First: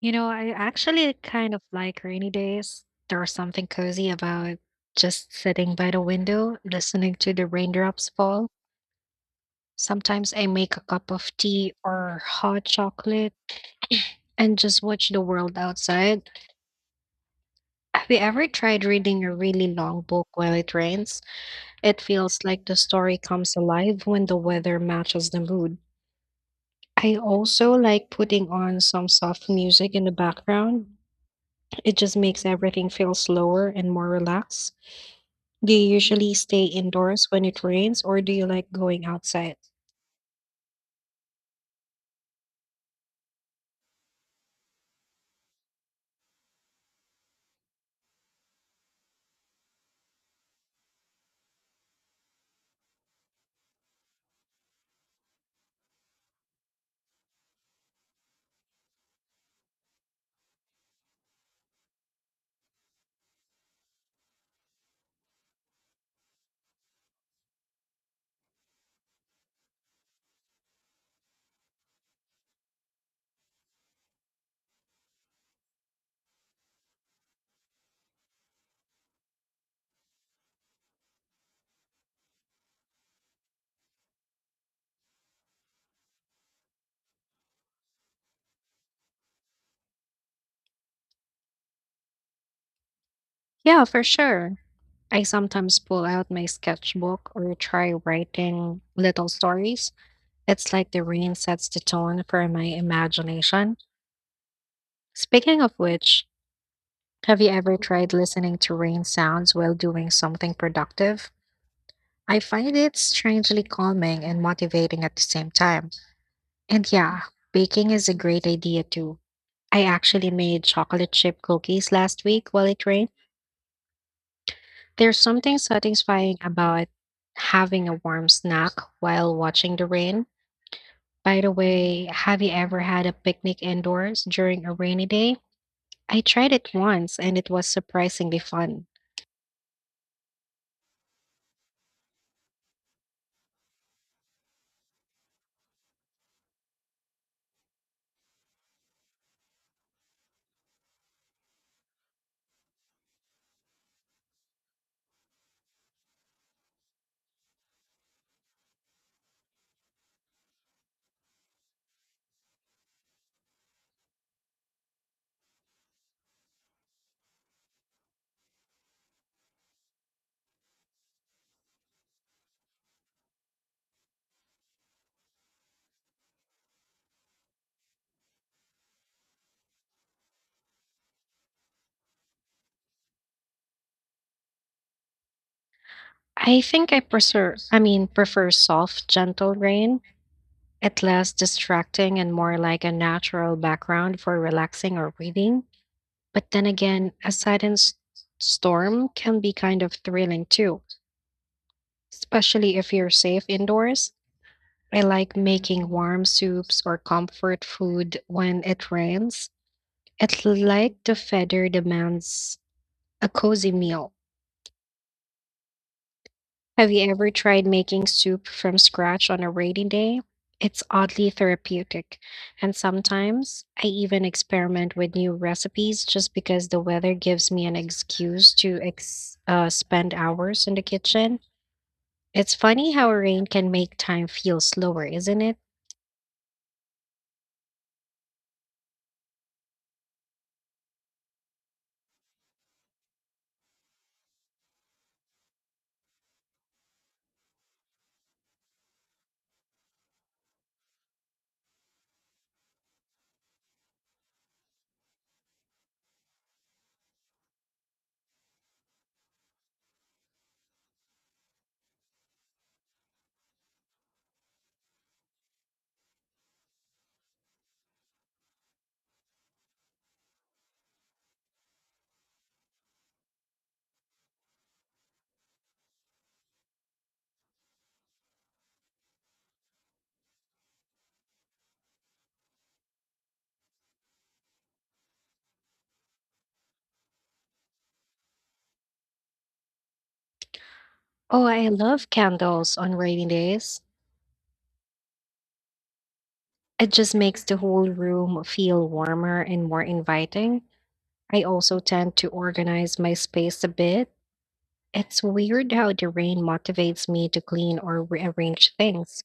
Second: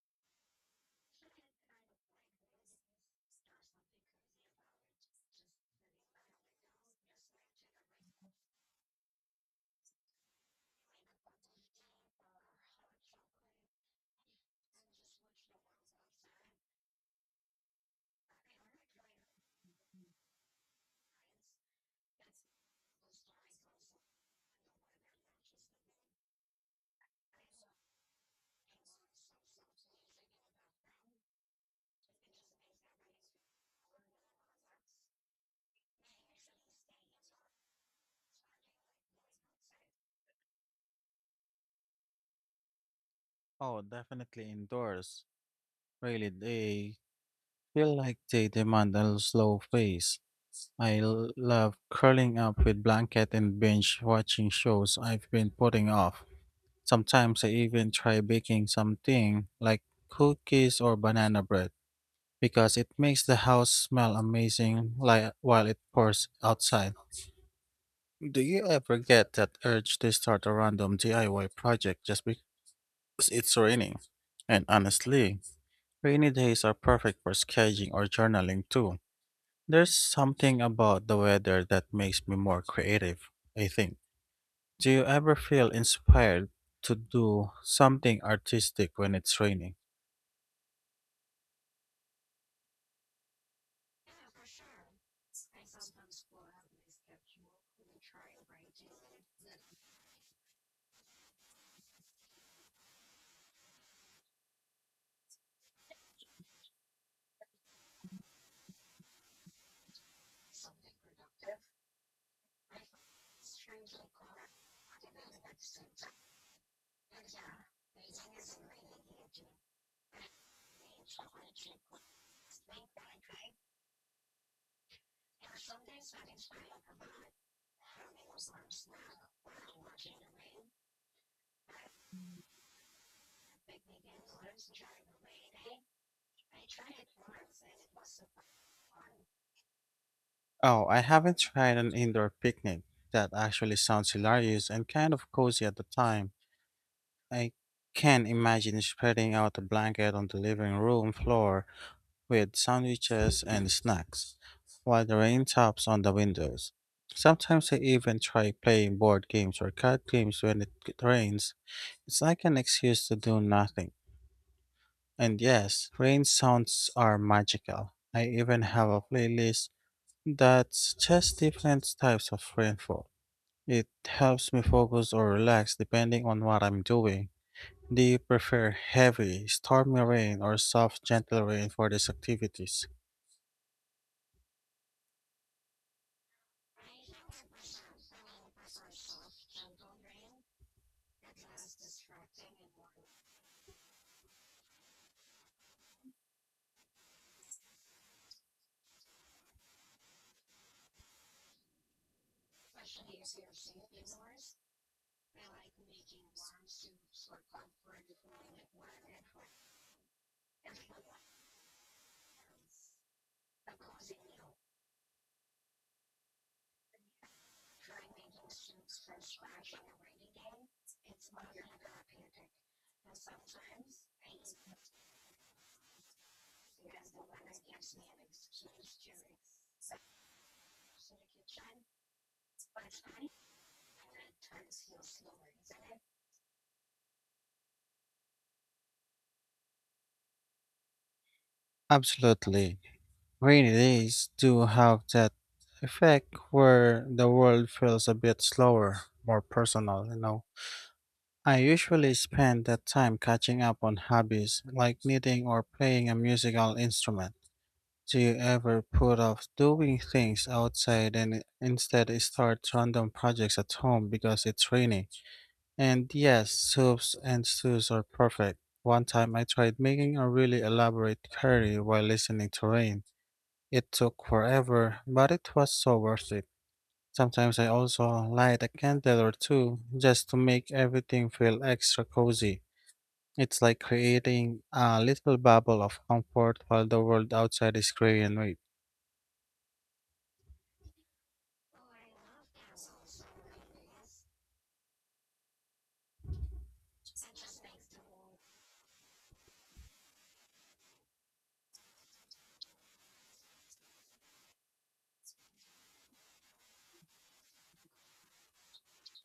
You know, I actually kind of like rainy days. There's something cozy about just sitting by the window, listening to the raindrops fall. Sometimes I make a cup of tea or hot chocolate and just watch the world outside. Have you ever tried reading a really long book while it rains? It feels like the story comes alive when the weather matches the mood. I also like putting on some soft music in the background. It just makes everything feel slower and more relaxed. Do you usually stay indoors when it rains, or do you like going outside? Oh, definitely indoors. Really, they feel like they demand a slow pace. I love curling up with blanket and binge watching shows I've been putting off. Sometimes I even try baking something like cookies or banana bread because it makes the house smell amazing like while it pours outside. Do you ever get that urge to start a random DIY project just because it's raining? And honestly, rainy days are perfect for sketching or journaling too. There's something about the weather that makes me more creative, I think. Do you ever feel inspired to do something artistic when it's raining? Yeah, for sure. I sometimes pull out my sketchbook or try writing little stories. It's like the rain sets the tone for my imagination. Speaking of which, have you ever tried listening to rain sounds while doing something productive? I find it strangely calming and motivating at the same time. And yeah, baking is a great idea too. I actually made chocolate chip cookies last week while it rained. There's something satisfying about having a warm snack while watching the rain. By the way, have you ever had a picnic indoors during a rainy day? I tried it once and it was surprisingly fun. Oh, I haven't tried an indoor picnic. That actually sounds hilarious and kind of cozy at the time. I can imagine spreading out a blanket on the living room floor with sandwiches and snacks, while the rain taps on the windows. Sometimes I even try playing board games or card games when it rains. It's like an excuse to do nothing. And yes, rain sounds are magical. I even have a playlist that's just different types of rainfall. It helps me focus or relax depending on what I'm doing. Do you prefer heavy, stormy rain or soft, gentle rain for these activities? I think I prefer I mean prefer soft, gentle rain. It less distracting and more like a natural background for relaxing or reading. But then again, a silent storm can be kind of thrilling too, especially if you're safe indoors. I like making warm soups or comfort food when it rains. It's like the feather demands a cozy meal. Have you ever tried making soup from scratch on a rainy day? It's oddly therapeutic, and sometimes I even experiment with new recipes just because the weather gives me an excuse to spend hours in the kitchen. It's funny how rain can make time feel slower, isn't it? Absolutely. Rainy days do have that effect where the world feels a bit slower, more personal, you know. I usually spend that time catching up on hobbies like knitting or playing a musical instrument. Do you ever put off doing things outside and instead start random projects at home because it's rainy? And yes, soups and stews are perfect. One time I tried making a really elaborate curry while listening to rain. It took forever, but it was so worth it. Sometimes I also light a candle or two just to make everything feel extra cozy. It's like creating a little bubble of comfort while the world outside is gray and wet. Oh, I love candles on rainy days. It just makes the whole room feel warmer and more inviting. I also tend to organize my space a bit. It's weird how the rain motivates me to clean or rearrange things.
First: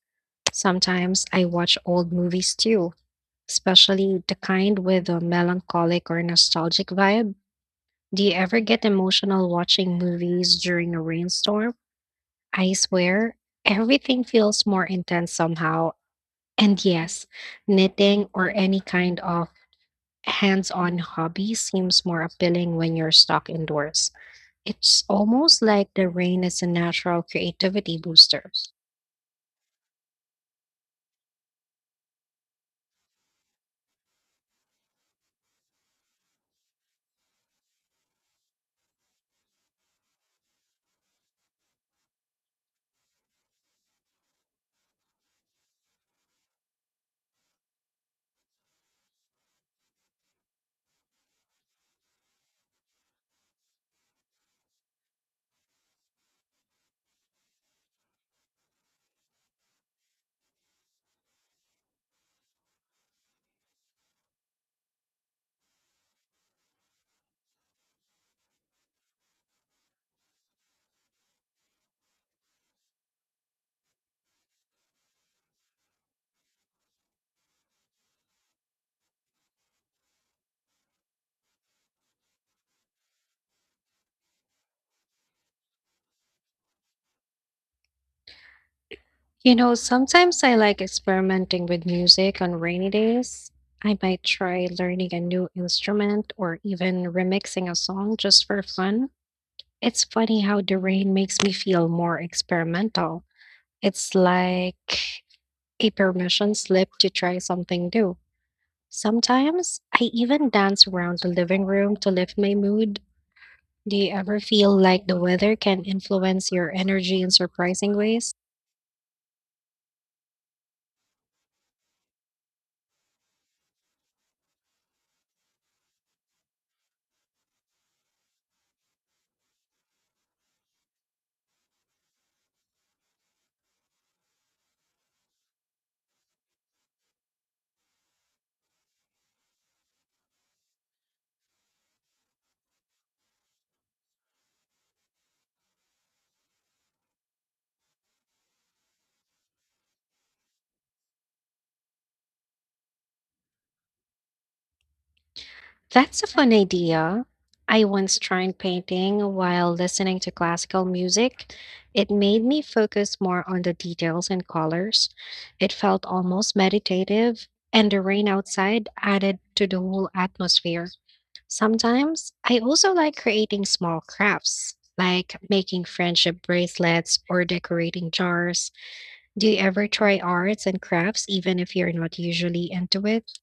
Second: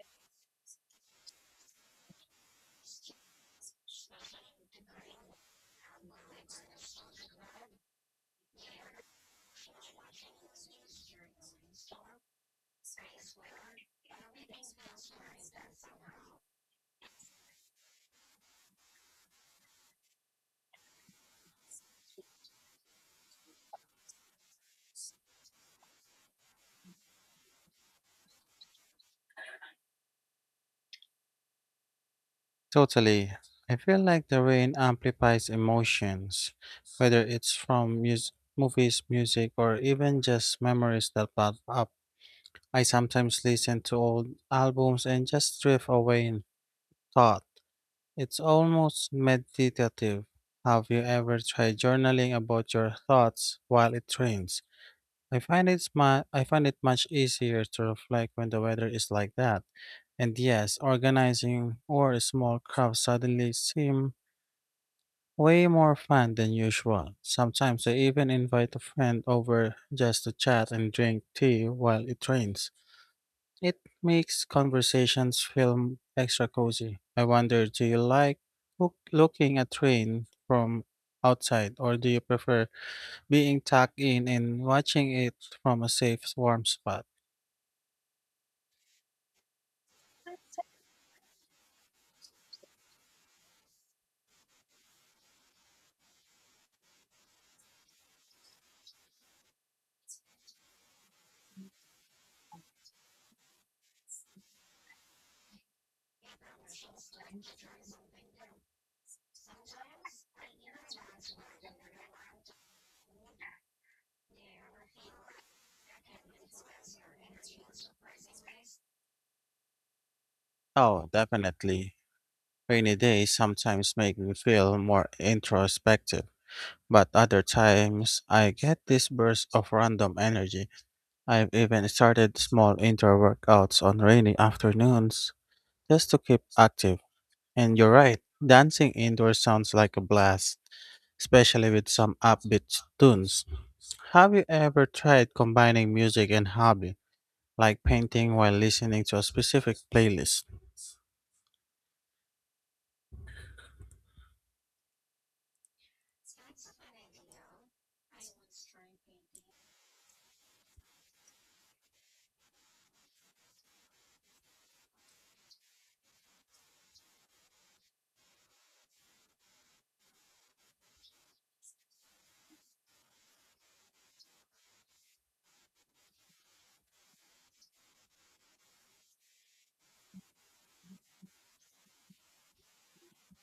Sometimes I watch old movies too, especially the kind with a melancholic or nostalgic vibe. Do you ever get emotional watching movies during a rainstorm? I swear, everything feels more intense somehow. And yes, knitting or any kind of hands on hobby seems more appealing when you're stuck indoors. It's almost like the rain is a natural creativity booster. Totally. I feel like the rain amplifies emotions, whether it's from movies, music, or even just memories that pop up. I sometimes listen to old albums and just drift away in thought. It's almost meditative. Have you ever tried journaling about your thoughts while it rains? I find it much easier to reflect when the weather is like that. And yes, organizing or small craft suddenly seem way more fun than usual. Sometimes I even invite a friend over just to chat and drink tea while it rains. It makes conversations feel extra cozy. I wonder, do you like looking at rain from outside, or do you prefer being tucked in and watching it from a safe, warm spot? You know, sometimes I like experimenting with music on rainy days. I might try learning a new instrument or even remixing a song just for fun. It's funny how the rain makes me feel more experimental. It's like a permission slip to try something new. Sometimes I even dance around the living room to lift my mood. Do you ever feel like the weather can influence your energy in surprising ways? Oh, definitely. Rainy days sometimes make me feel more introspective, but other times I get this burst of random energy. I've even started small indoor workouts on rainy afternoons just to keep active. And you're right, dancing indoors sounds like a blast, especially with some upbeat tunes. Have you ever tried combining music and hobby, like painting while listening to a specific playlist? That's a fun idea. I once tried painting while listening to classical music. It made me focus more on the details and colors. It felt almost meditative, and the rain outside added to the whole atmosphere. Sometimes I also like creating small crafts, like making friendship bracelets or decorating jars. Do you ever try arts and crafts even if you're not usually into it?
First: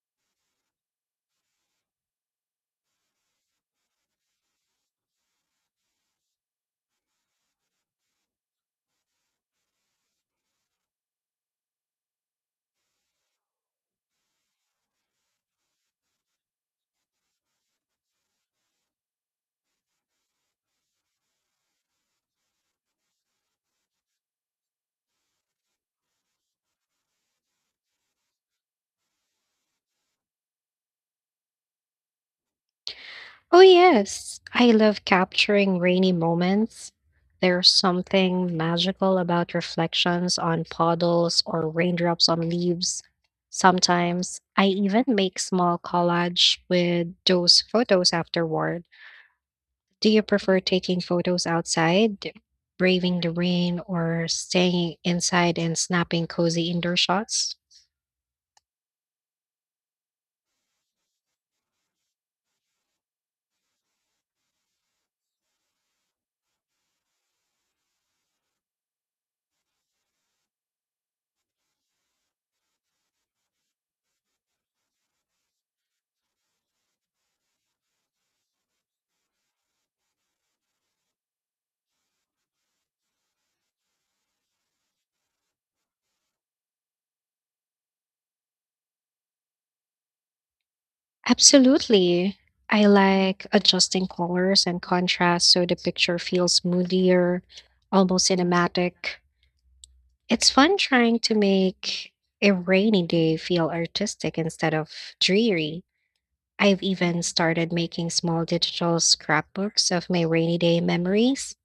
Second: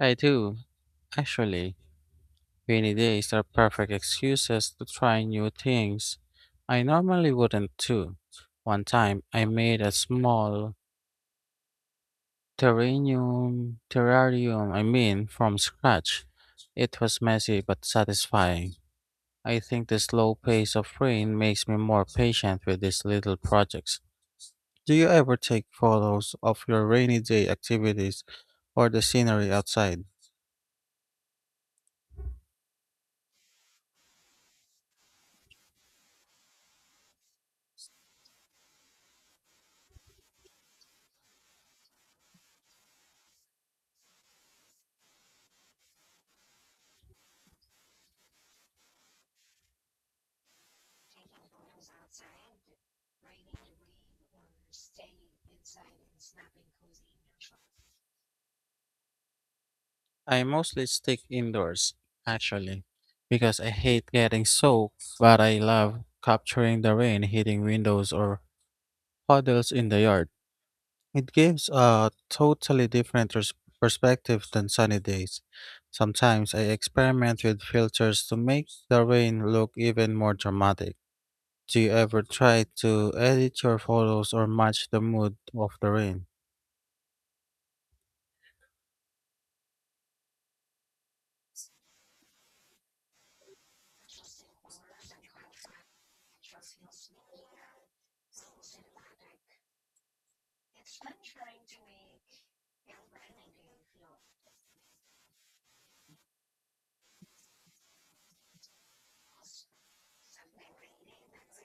I do, actually. Rainy days are perfect excuses to try new things. I normally wouldn't too. One time, I made a small terrarium, I mean, from scratch. It was messy but satisfying. I think the slow pace of rain makes me more patient with these little projects. Do you ever take photos of your rainy day activities or the scenery outside? Oh, yes. I love capturing rainy moments. There's something magical about reflections on puddles or raindrops on leaves. Sometimes I even make small collage with those photos afterward. Do you prefer taking photos outside, braving the rain, or staying inside and snapping cozy indoor shots? I mostly stick indoors, actually, because I hate getting soaked, but I love capturing the rain hitting windows or puddles in the yard. It gives a totally different perspective than sunny days. Sometimes I experiment with filters to make the rain look even more dramatic. Do you ever try to edit your photos or match the mood of the rain? Absolutely. I like adjusting colors and contrast so the picture feels moodier, almost cinematic. It's fun trying to make a rainy day feel artistic instead of dreary. I've even started making small digital scrapbooks of my rainy day memories.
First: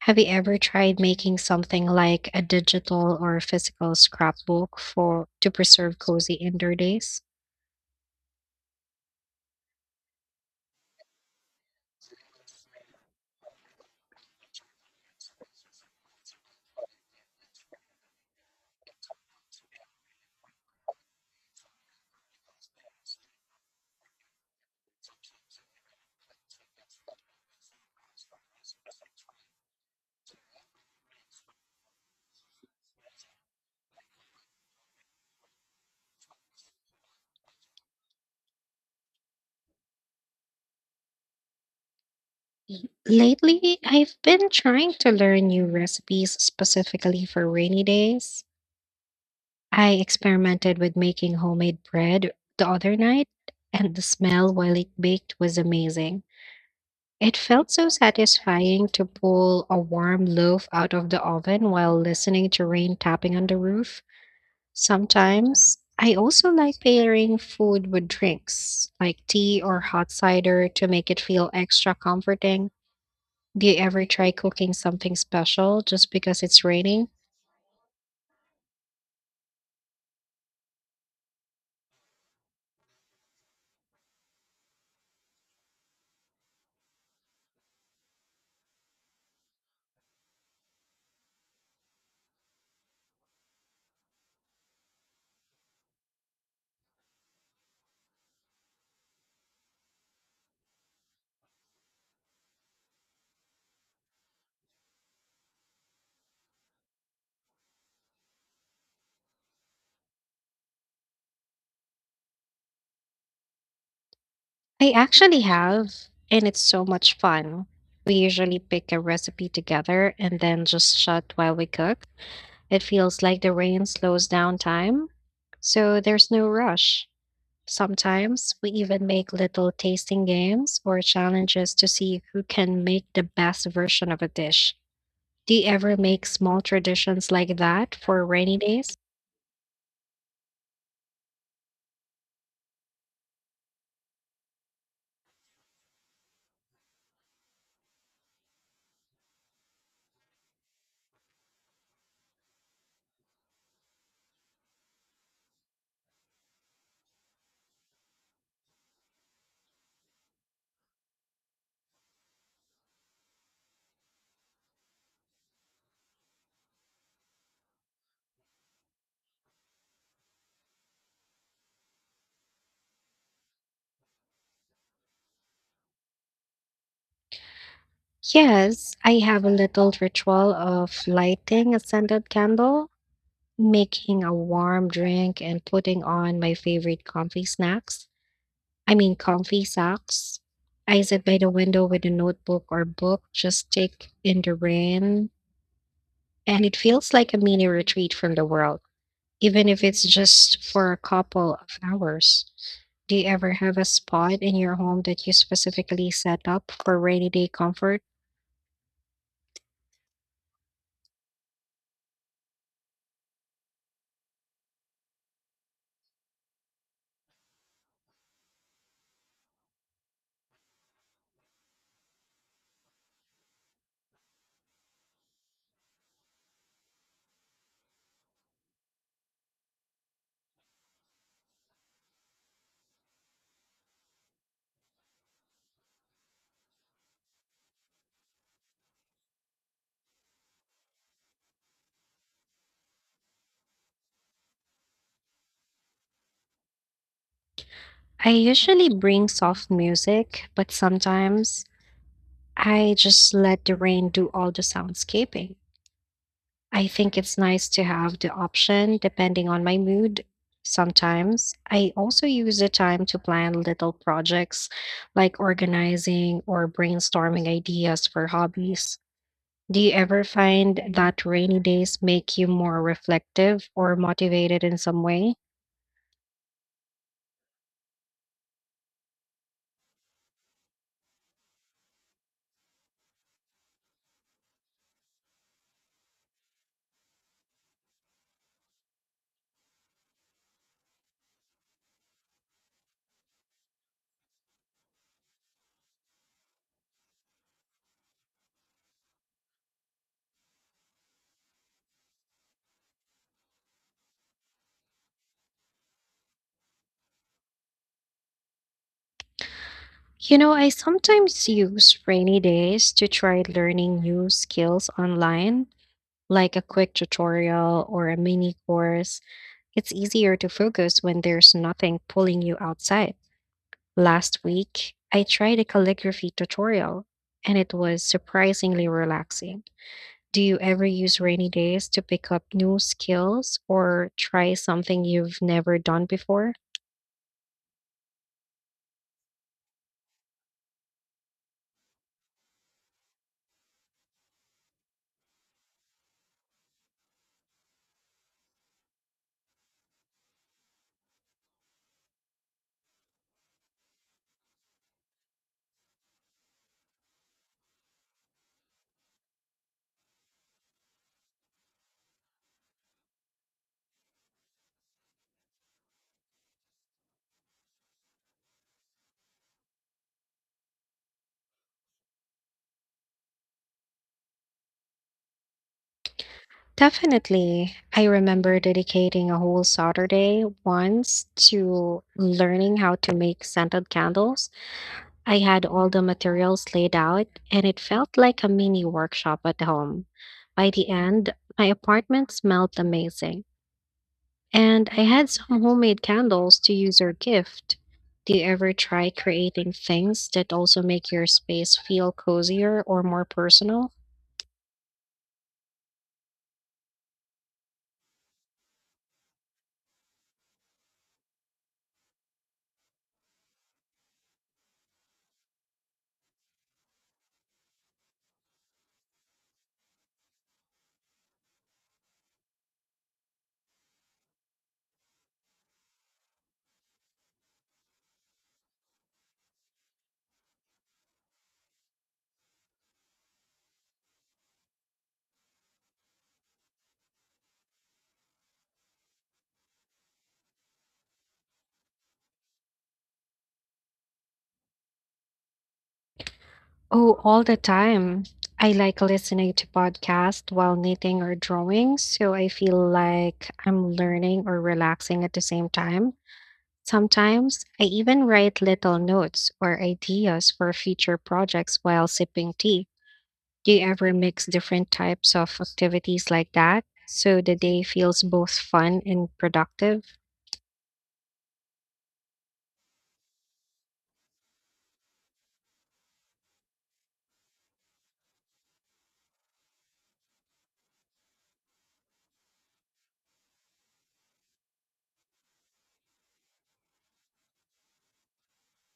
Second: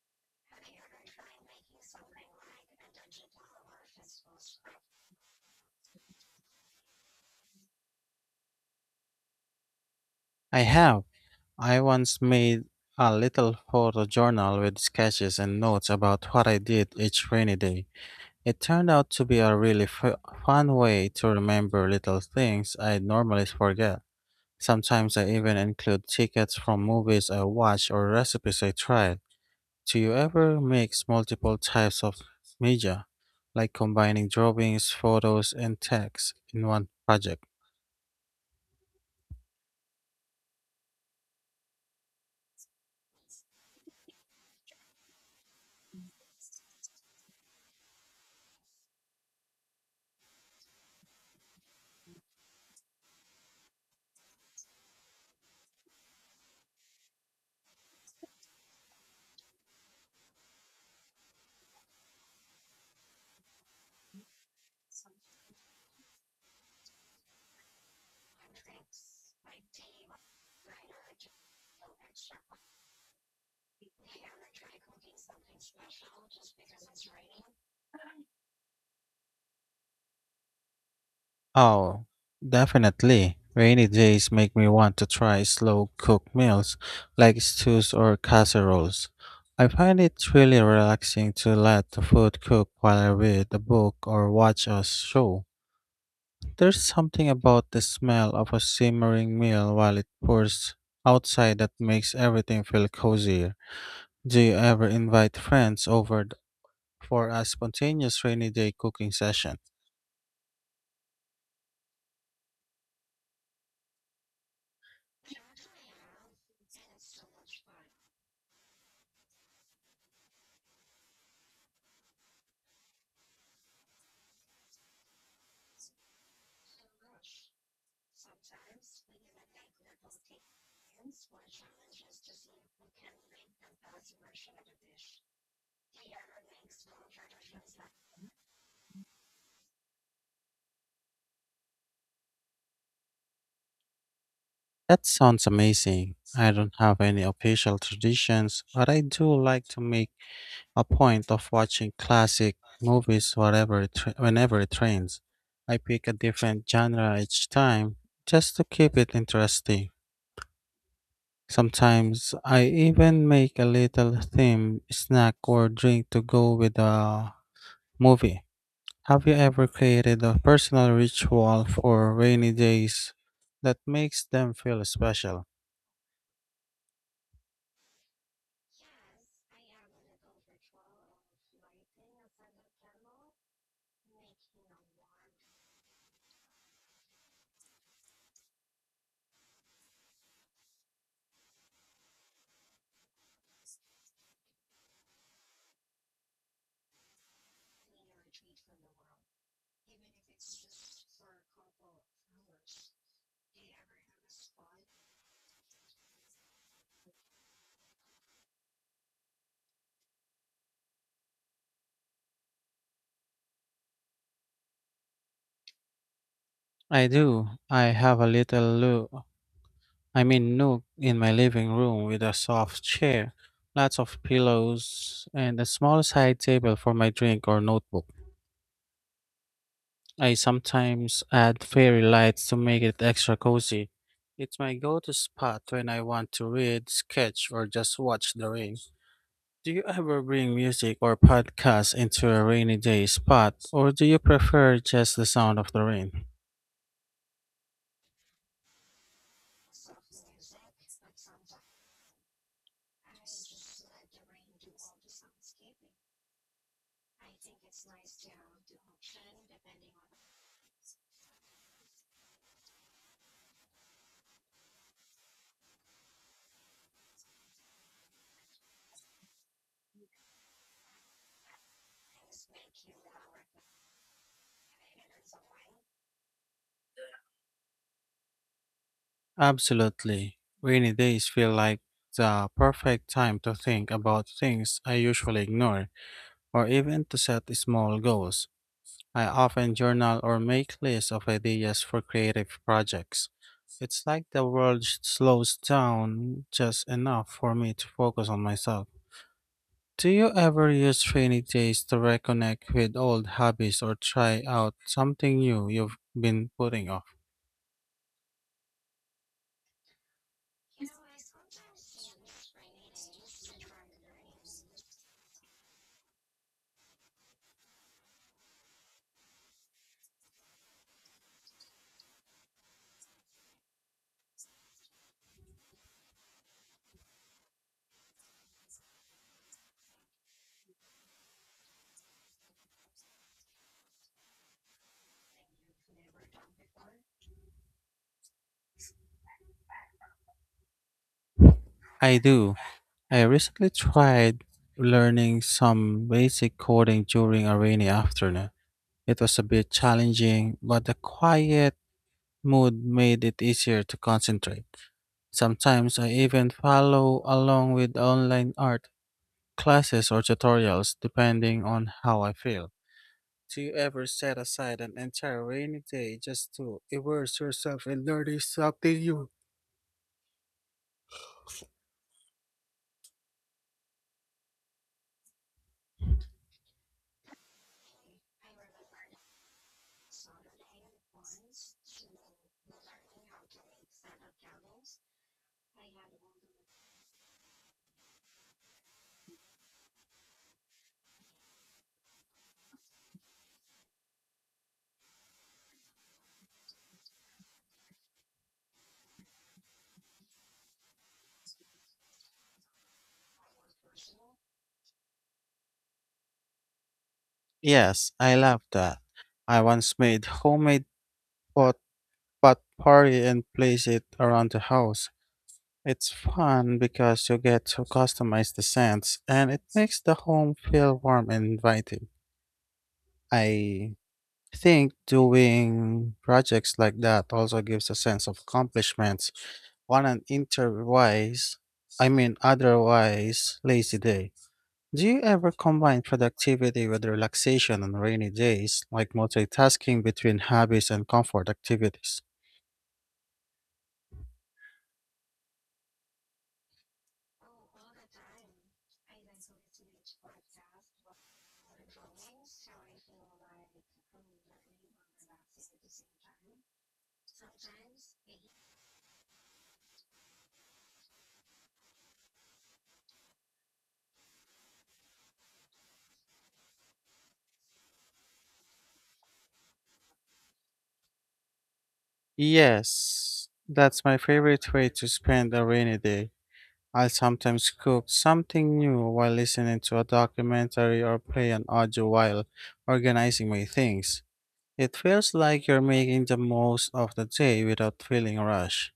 Have you ever tried making something like a digital or physical scrapbook for to preserve cozy indoor days? I have. I once made a little photo journal with sketches and notes about what I did each rainy day. It turned out to be a really fun way to remember little things I normally forget. Sometimes I even include tickets from movies I watch or recipes I tried. Do you ever mix multiple types of media, like combining drawings, photos, and text in one project? Lately, I've been trying to learn new recipes specifically for rainy days. I experimented with making homemade bread the other night, and the smell while it baked was amazing. It felt so satisfying to pull a warm loaf out of the oven while listening to rain tapping on the roof. Sometimes, I also like pairing food with drinks, like tea or hot cider, to make it feel extra comforting. Do you ever try cooking something special just because it's raining? Oh, definitely. Rainy days make me want to try slow cooked meals like stews or casseroles. I find it really relaxing to let the food cook while I read a book or watch a show. There's something about the smell of a simmering meal while it pours outside that makes everything feel cozier. Do you ever invite friends over for a spontaneous rainy day cooking session? I actually have, and it's so much fun. We usually pick a recipe together and then just chat while we cook. It feels like the rain slows down time, so there's no rush. Sometimes we even make little tasting games or challenges to see who can make the best version of a dish. Do you ever make small traditions like that for rainy days? That sounds amazing. I don't have any official traditions, but I do like to make a point of watching classic movies whenever it rains. I pick a different genre each time just to keep it interesting. Sometimes I even make a little theme snack or drink to go with the movie. Have you ever created a personal ritual for rainy days that makes them feel special? Yes, I have a little ritual of lighting a scented candle, making a warm drink, and putting on my favorite comfy snacks. I mean, comfy socks. I sit by the window with a notebook or book, just take in the rain, and it feels like a mini retreat from the world, even if it's just for a couple of hours. Do you ever have a spot in your home that you specifically set up for rainy day comfort? I do. I have a little loo I mean nook in my living room with a soft chair, lots of pillows, and a small side table for my drink or notebook. I sometimes add fairy lights to make it extra cozy. It's my go-to spot when I want to read, sketch, or just watch the rain. Do you ever bring music or podcasts into a rainy day spot, or do you prefer just the sound of the rain? I usually bring soft music, but sometimes I just let the rain do all the soundscaping. I think it's nice to have the option depending on my mood. Sometimes I also use the time to plan little projects like organizing or brainstorming ideas for hobbies. Do you ever find that rainy days make you more reflective or motivated in some way? Absolutely. Rainy days feel like the perfect time to think about things I usually ignore, or even to set small goals. I often journal or make lists of ideas for creative projects. It's like the world slows down just enough for me to focus on myself. Do you ever use rainy days to reconnect with old hobbies or try out something new you've been putting off? You know, I sometimes use rainy days to try learning new skills online, like a quick tutorial or a mini course. It's easier to focus when there's nothing pulling you outside. Last week, I tried a calligraphy tutorial and it was surprisingly relaxing. Do you ever use rainy days to pick up new skills or try something you've never done before? I do. I recently tried learning some basic coding during a rainy afternoon. It was a bit challenging, but the quiet mood made it easier to concentrate. Sometimes I even follow along with online art classes or tutorials depending on how I feel. Do you ever set aside an entire rainy day just to immerse yourself in learning something new? Definitely. I remember dedicating a whole Saturday once to learning how to make scented candles. I had all the materials laid out, and it felt like a mini workshop at home. By the end, my apartment smelled amazing, and I had some homemade candles to use or gift. Do you ever try creating things that also make your space feel cozier or more personal? Yes, I love that. I once made homemade pot pot party and placed it around the house. It's fun because you get to customize the scents and it makes the home feel warm and inviting. I I think doing projects like that also gives a sense of accomplishments on an interwise, I mean, otherwise lazy day. Do you ever combine productivity with relaxation on rainy days, like multitasking between hobbies and comfort activities? Oh, all the time. I like listening to podcasts while knitting or drawing, so I feel like I'm learning or relaxing at the same time. Sometimes I even write little notes or ideas for future projects while sipping tea. Do you ever mix different types of activities like that so the day feels both fun and productive? Yes, that's my favorite way to spend a rainy day. I'll sometimes cook something new while listening to a documentary or play an audio while organizing my things. It feels like you're making the most of the day without feeling rushed.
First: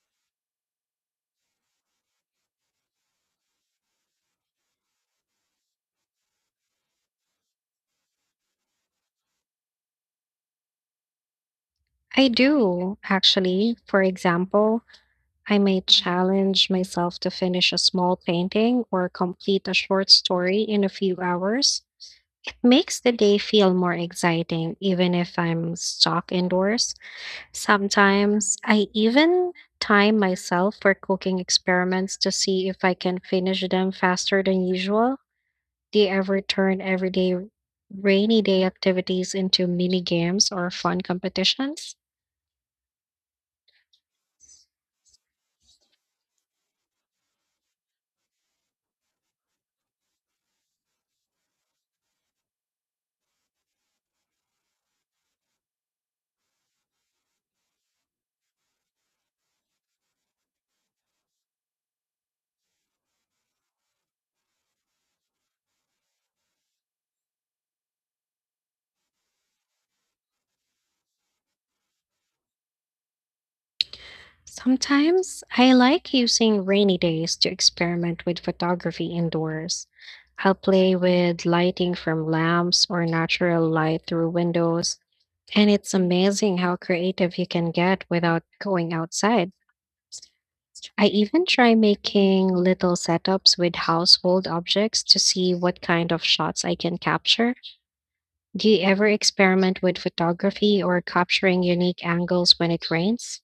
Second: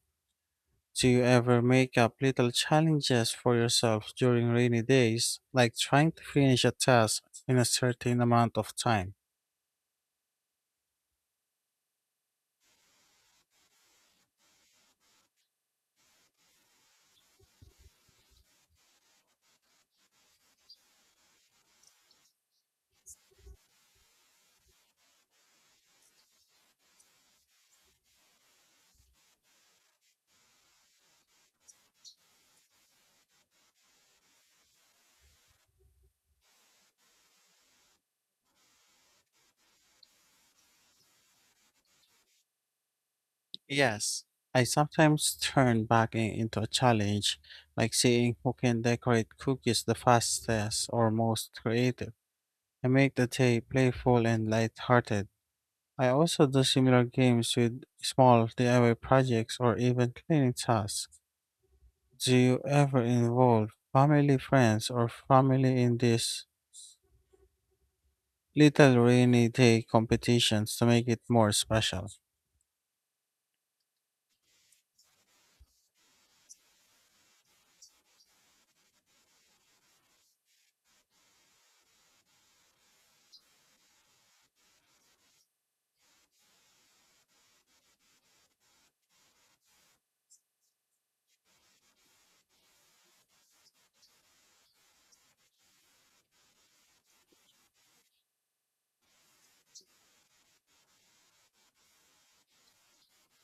Do you ever make up little challenges for yourself during rainy days, like trying to finish a task in a certain amount of time? I do, actually. For example, I may challenge myself to finish a small painting or complete a short story in a few hours. It makes the day feel more exciting, even if I'm stuck indoors. Sometimes I even time myself for cooking experiments to see if I can finish them faster than usual. Do you ever turn everyday rainy day activities into mini games or fun competitions? Yes. I sometimes turn baking into a challenge, like seeing who can decorate cookies the fastest or most creative. I make the day playful and lighthearted. I also do similar games with small DIY projects or even cleaning tasks. Do you ever involve family, friends, or family in these little rainy day competitions to make it more special? Sometimes I like using rainy days to experiment with photography indoors. I'll play with lighting from lamps or natural light through windows, and it's amazing how creative you can get without going outside. I even try making little setups with household objects to see what kind of shots I can capture. Do you ever experiment with photography or capturing unique angles when it rains?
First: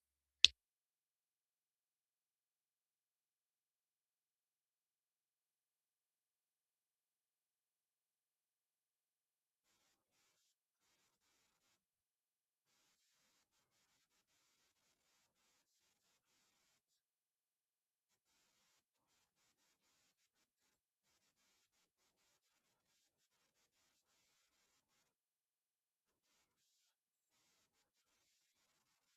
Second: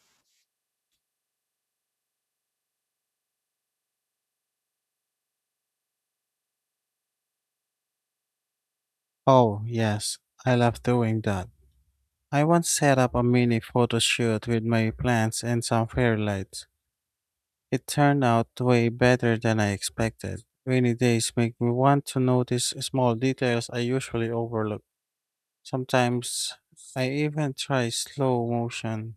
Oh, yes, I love doing that. I once set up a mini photo shoot with my plants and some fairy lights. It turned out way better than I expected. Rainy days make me want to notice small details I usually overlook. Sometimes I even try slow motion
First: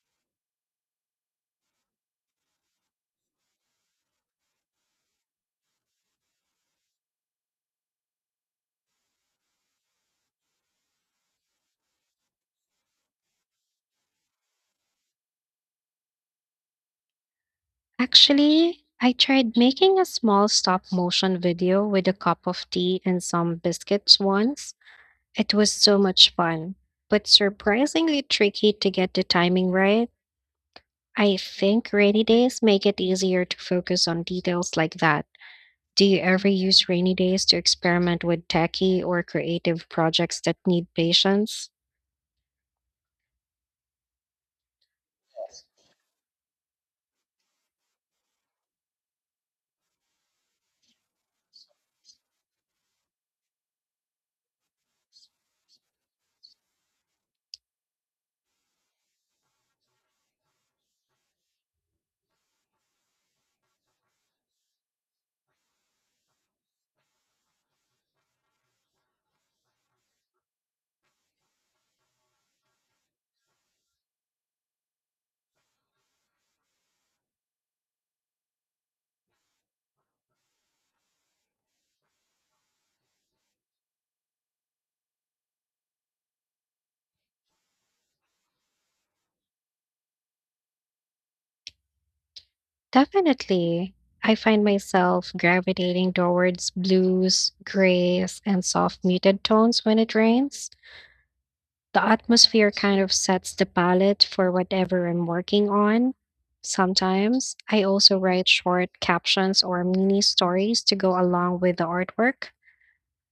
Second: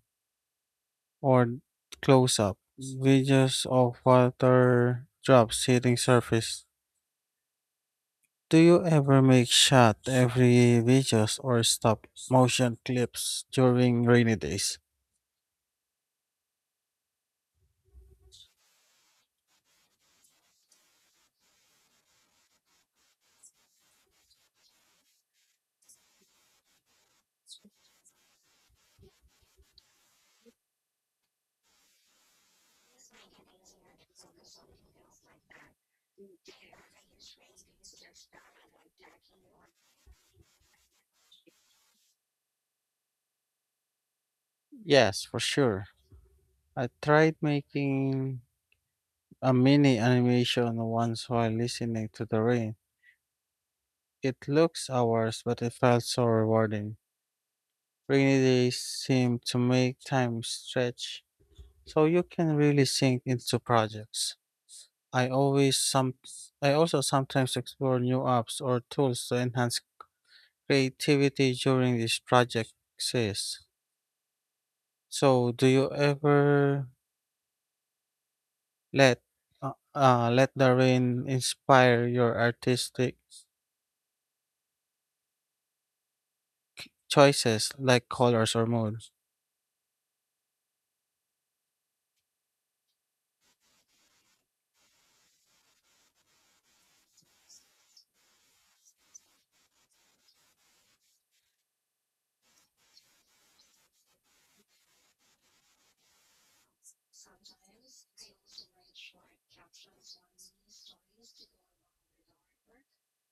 or close up videos of water drops hitting surface. Do you ever make shot every videos or stop motion clips during rainy days? Actually, I tried making a small stop motion video with a cup of tea and some biscuits once. It was so much fun, but surprisingly tricky to get the timing right. I think rainy days make it easier to focus on details like that. Do you ever use rainy days to experiment with techie or creative projects that need patience? Yes, for sure. I tried making a mini animation once while listening to the rain. It looks hours, but it felt so rewarding. Rainy days seem to make time stretch, so you can really sink into projects. I always some I also sometimes explore new apps or tools to enhance creativity during these projects. So, do you ever let let the rain inspire your artistic choices like colors or moods? Definitely. I find myself gravitating towards blues, grays, and soft muted tones when it rains. The atmosphere kind of sets the palette for whatever I'm working on. Sometimes I also write short captions or mini stories to go along with the artwork.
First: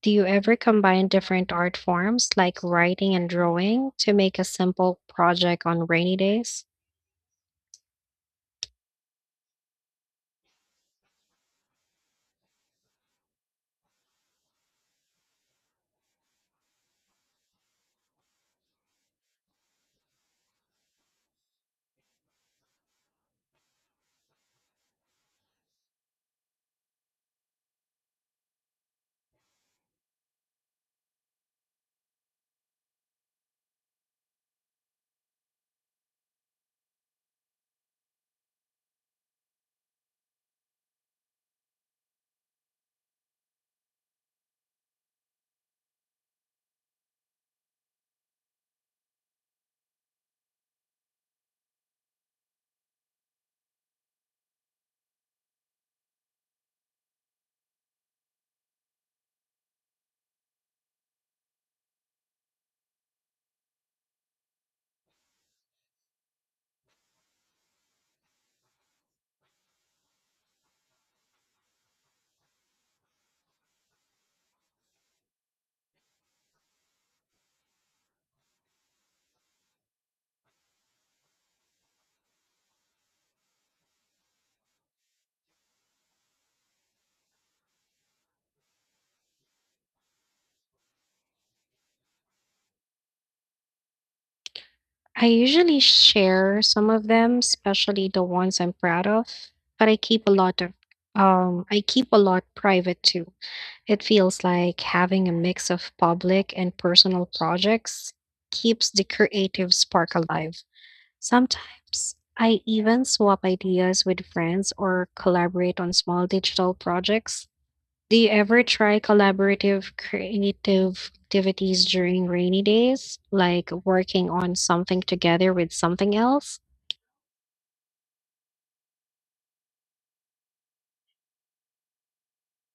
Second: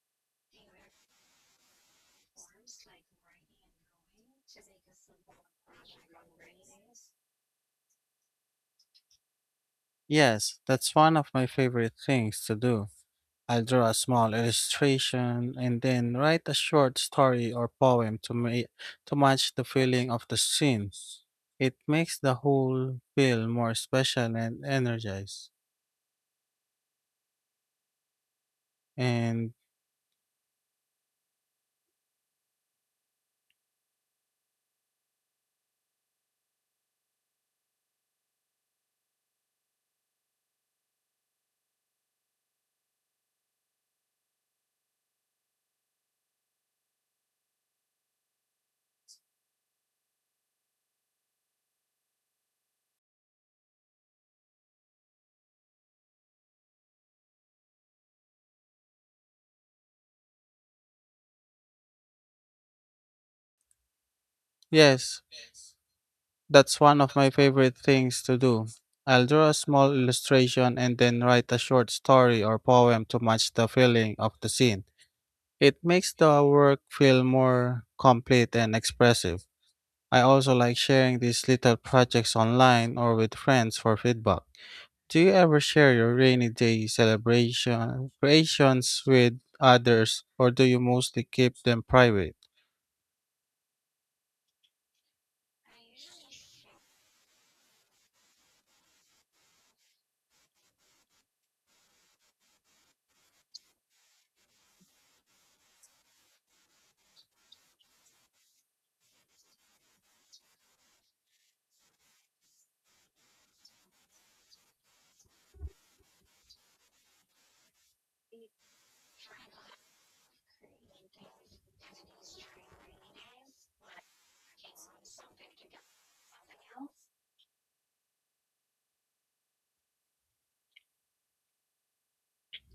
Do you ever combine different art forms like writing and drawing to make a simple project on rainy days? Yes, that's one of my favorite things to do. I'll draw a small illustration and then write a short story or poem to match the feeling of the scene. It makes the whole feel more special and energized. And yes, that's one of my favorite things to do. I'll draw a small illustration and then write a short story or poem to match the feeling of the scene. It makes the work feel more complete and expressive. I also like sharing these little projects online or with friends for feedback. Do you ever share your rainy day celebration creations with others or do you mostly keep them private? I usually share some of them, especially the ones I'm proud of, but I keep a lot of I keep a lot private too. It feels like having a mix of public and personal projects keeps the creative spark alive. Sometimes I even swap ideas with friends or collaborate on small digital projects. Do you ever try collaborative creative activities during rainy days, like working on something together with something else?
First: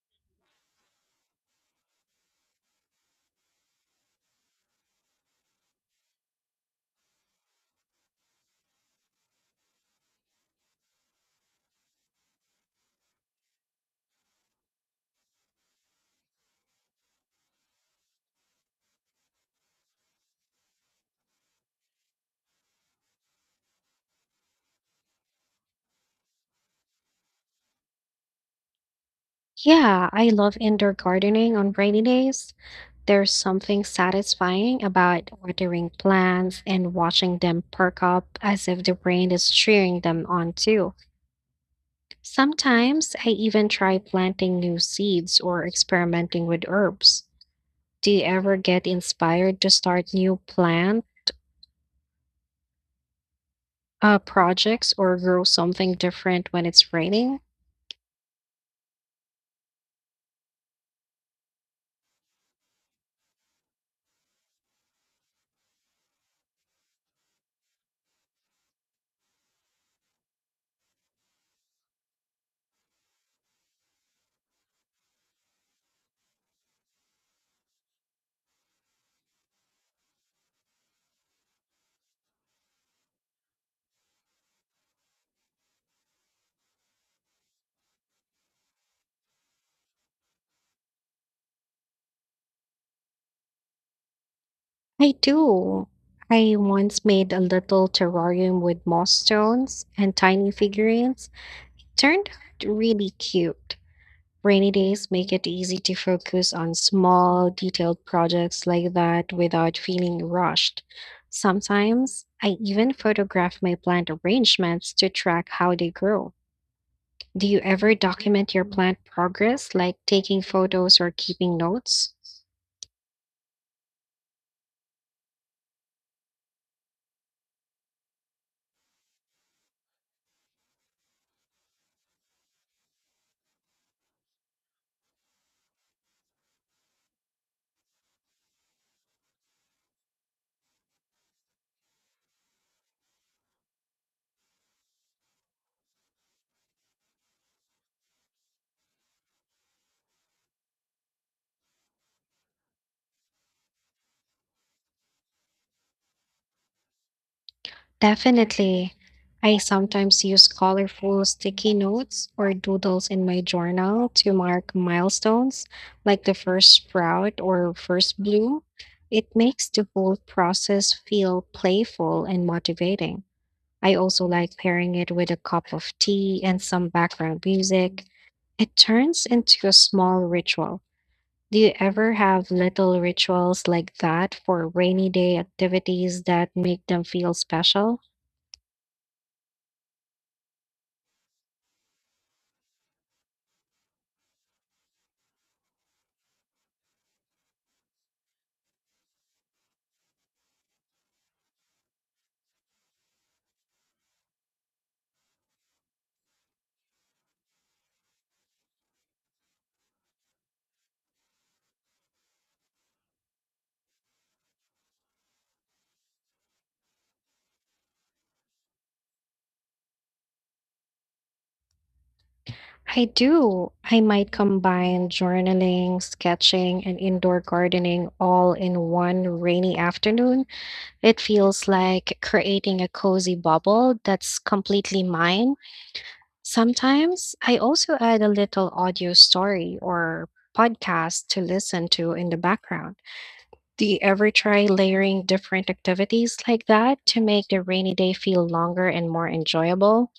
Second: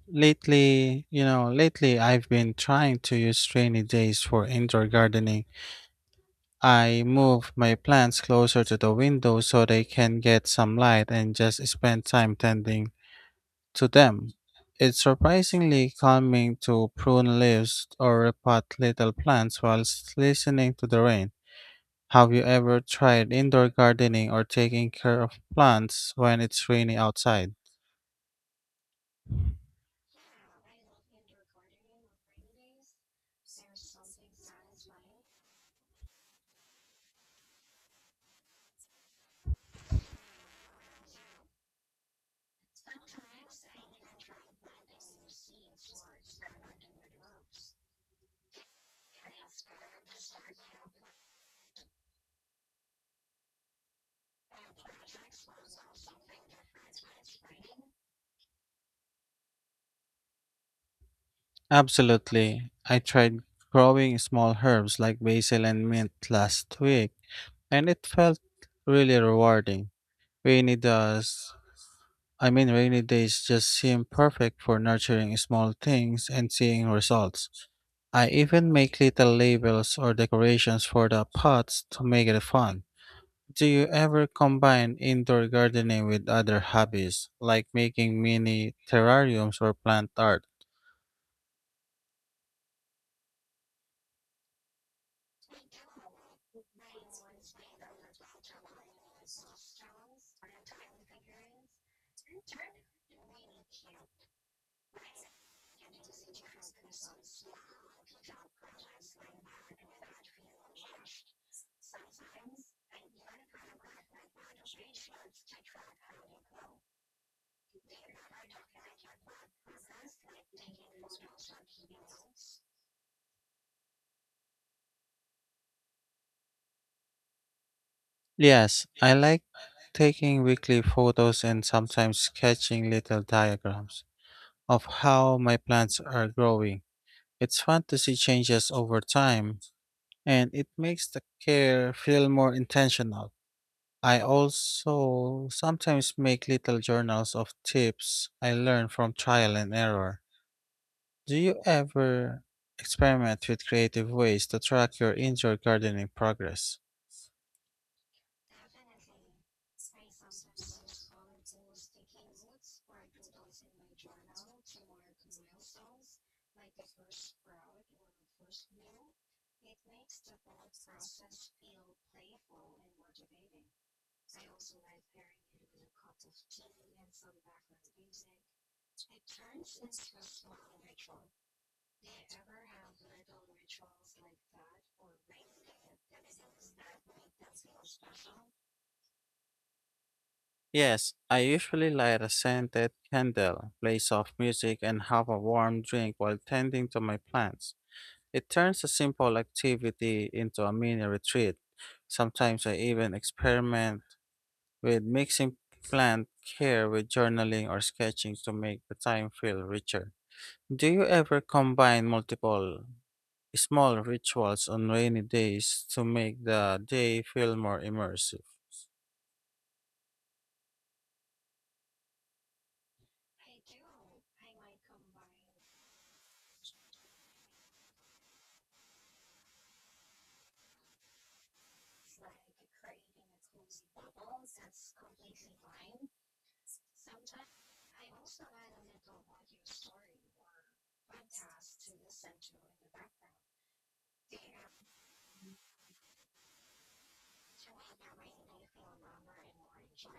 Lately I've been trying to use rainy days for indoor gardening. I move my plants closer to the window so they can get some light and just spend time tending to them, it's surprisingly calming to prune leaves or repot little plants whilst listening to the rain. Have you ever tried indoor gardening or taking care of plants when it's rainy outside? Yeah, I love indoor gardening on rainy days. There's something satisfying about watering plants and watching them perk up as if the rain is cheering them on too. Sometimes I even try planting new seeds or experimenting with herbs. Do you ever get inspired to start new plants? Projects or grow something different when it's raining? Absolutely. I tried growing small herbs like basil and mint last week, and it felt really rewarding. Rainy does I mean, rainy days just seem perfect for nurturing small things and seeing results. I even make little labels or decorations for the pots to make it fun. Do you ever combine indoor gardening with other hobbies, like making mini terrariums or plant art? I do. I once made a little terrarium with moss stones and tiny figurines. Turned out really cute. Rainy days make it easy to focus on small, detailed projects like that without feeling rushed. Sometimes I even photograph my plant arrangements to track how they grow. Do you ever document your plant progress, like taking photos or keeping notes? Yes, I like taking weekly photos and sometimes sketching little diagrams of how my plants are growing. It's fun to see changes over time, and it makes the care feel more intentional. I also sometimes make little journals of tips I learn from trial and error. Do you ever experiment with creative ways to track your indoor gardening progress? Definitely. I sometimes use colorful sticky notes or doodles in my journal to mark milestones, like the first sprout or first bloom. It makes the whole process feel playful and motivating. I also like pairing it with a cup of tea and some background music. It turns into a small ritual. Do you ever have little rituals like that for rainy day activities that make them feel special? Yes, I usually light a scented candle, play soft music, and have a warm drink while tending to my plants. It turns a simple activity into a mini retreat. Sometimes I even experiment with mixing plant care with journaling or sketching to make the time feel richer. Do you ever combine multiple small rituals on rainy days to make the day feel more immersive? I do. I might combine journaling, sketching, and indoor gardening all in one rainy afternoon. It feels like creating a cozy bubble that's completely mine. Sometimes I also add a little audio story or podcast to listen to in the background. Do you ever try layering different activities like that to make the rainy day feel longer and more enjoyable?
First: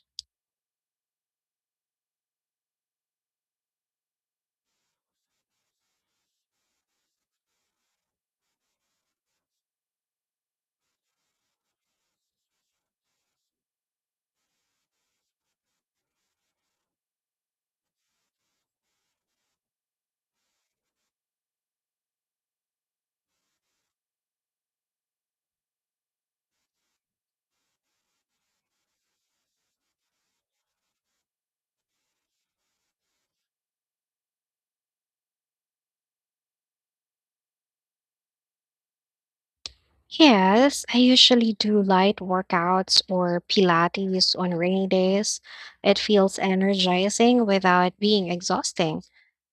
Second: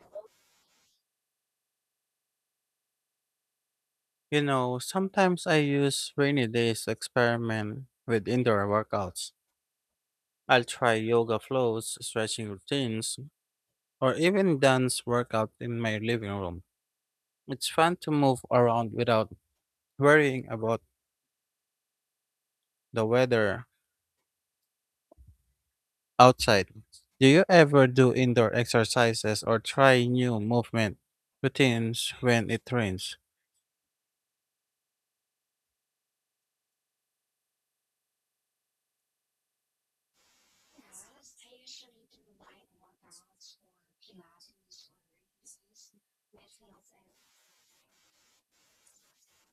You know, sometimes I use rainy days to experiment with indoor workouts. I'll try yoga flows, stretching routines, or even dance workout in my living room. It's fun to move around without worrying about the weather outside. Do you ever do indoor exercises or try new movement routines when it rains? Yes, I usually do light workouts or Pilates on rainy days. It feels energizing without being exhausting.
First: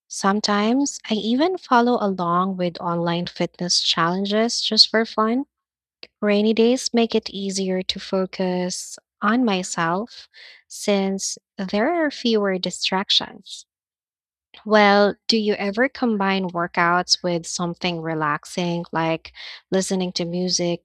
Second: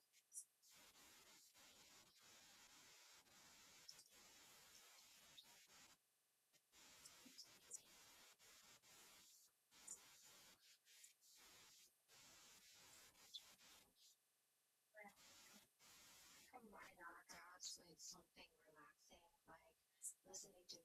Sometimes I even follow along with online fitness challenges just for fun. Rainy days make it easier to focus on myself since there are fewer distractions. Well, do you ever combine workouts with something relaxing like listening to music